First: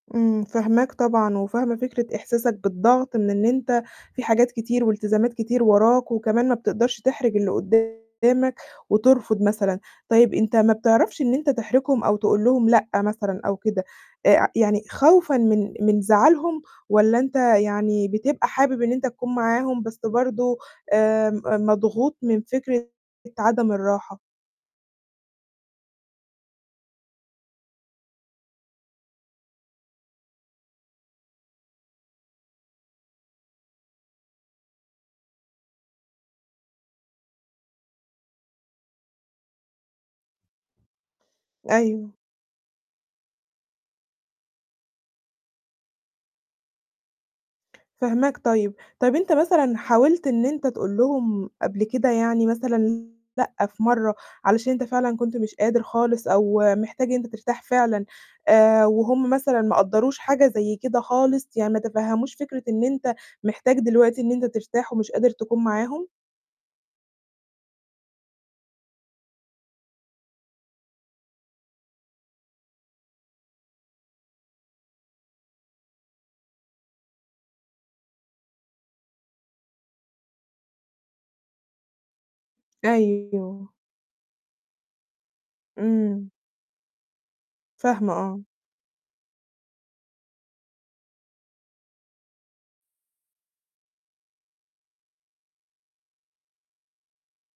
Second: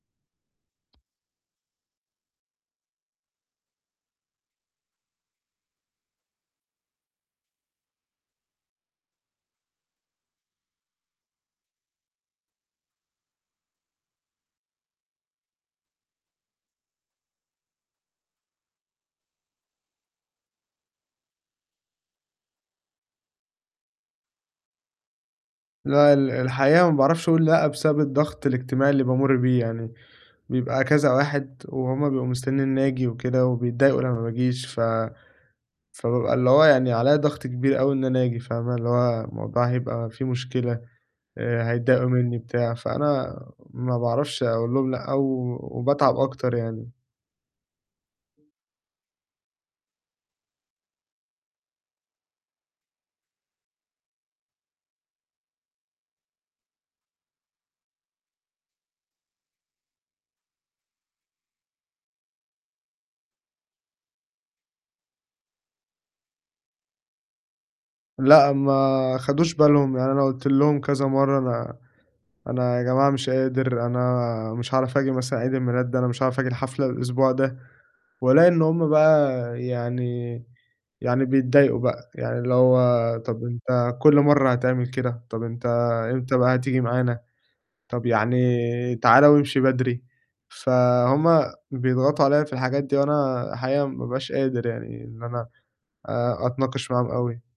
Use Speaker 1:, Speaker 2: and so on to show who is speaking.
Speaker 1: إمم، فاهماك طبعًا، وفاهمة فكرة إحساسك بالضغط من إن أنت في حاجات كتير والتزامات كتير وراك، وكمان ما بتقدرش تحرِج اللي قدامك، وترفض مثلًا. طيب أنت ما بتعرفش إن أنت تحرجهم أو تقول لهم لأ مثلًا أو كده، آآ يعني خوفًا من من زعلهم والّا أنت يعني بتبقى حابب إن أنت تكون معاهم بس برضه آآ م مضغوط من فِكرة عدم الراحة؟
Speaker 2: لأ، ال الحقيقة ما باعرفش أقُول لأ بسبب الضغط الاجتماعي اللي بامُر بيه يعني، بيبقى كذا واحد وهُم بيبقوا مستنيين إني آجي وكده وبيتضايقوا لمّا ما باجيش، ف فبابقى اللي هو يعني عليَّ ضغط كبير أوي إن أنا آجي، فاهمة، اللي هو الموضوع هيبقى فيه مشكلة، آآ هيتضايقوا
Speaker 1: أيوه.
Speaker 2: منّي، بتاع، فأنا ما باعرفش أقُول لهُم لأ و وباتعب أكتر يعني.
Speaker 1: فاهماك، طيب. طيب أنت مثلًا حاولت إن أنت تقول لهم قبل كده يعني مثلًا لأ في مرّة، علشان أنت فعلًا كنت مش قادر خالص أو محتاج إن أنت ترتاح فعلًا آآ وهُم مثلًا ما قدّروش حاجة زي كده خالص يعني ما تفهّموش فِكرة إن أنت محتاج دلوقتي إن أنت ترتاح ومش قادر تكون معاهم؟
Speaker 2: لأ، ما خَدوش بالهم، يعني أنا قُلت لهُم كذا مرّة: "أنا أنا يا جماعة مش قادر، أنا مش هاعرف آجي مثلًا عيد الميلاد ده، أنا مش هاعرف آجي الحفلة الأسبوع ده." وألاقي إن هُم بقى يعني يعني بيتضايقوا بقى، يعني اللي هو طب
Speaker 1: أيوه.
Speaker 2: أنت كُل مرّة هتعمل كده؟ طب أنت
Speaker 1: إمم.
Speaker 2: إمتى بقى هتيجي معانا؟ طب
Speaker 1: فاهمة، آه.
Speaker 2: يعني تعالى وامشي بدري. فهُم بيضغطوا عليَّ في الحاجات دي وأنا الحقيقة ما بابقاش قادر يعني إن أنا آآ أتناقش معاهم أوي.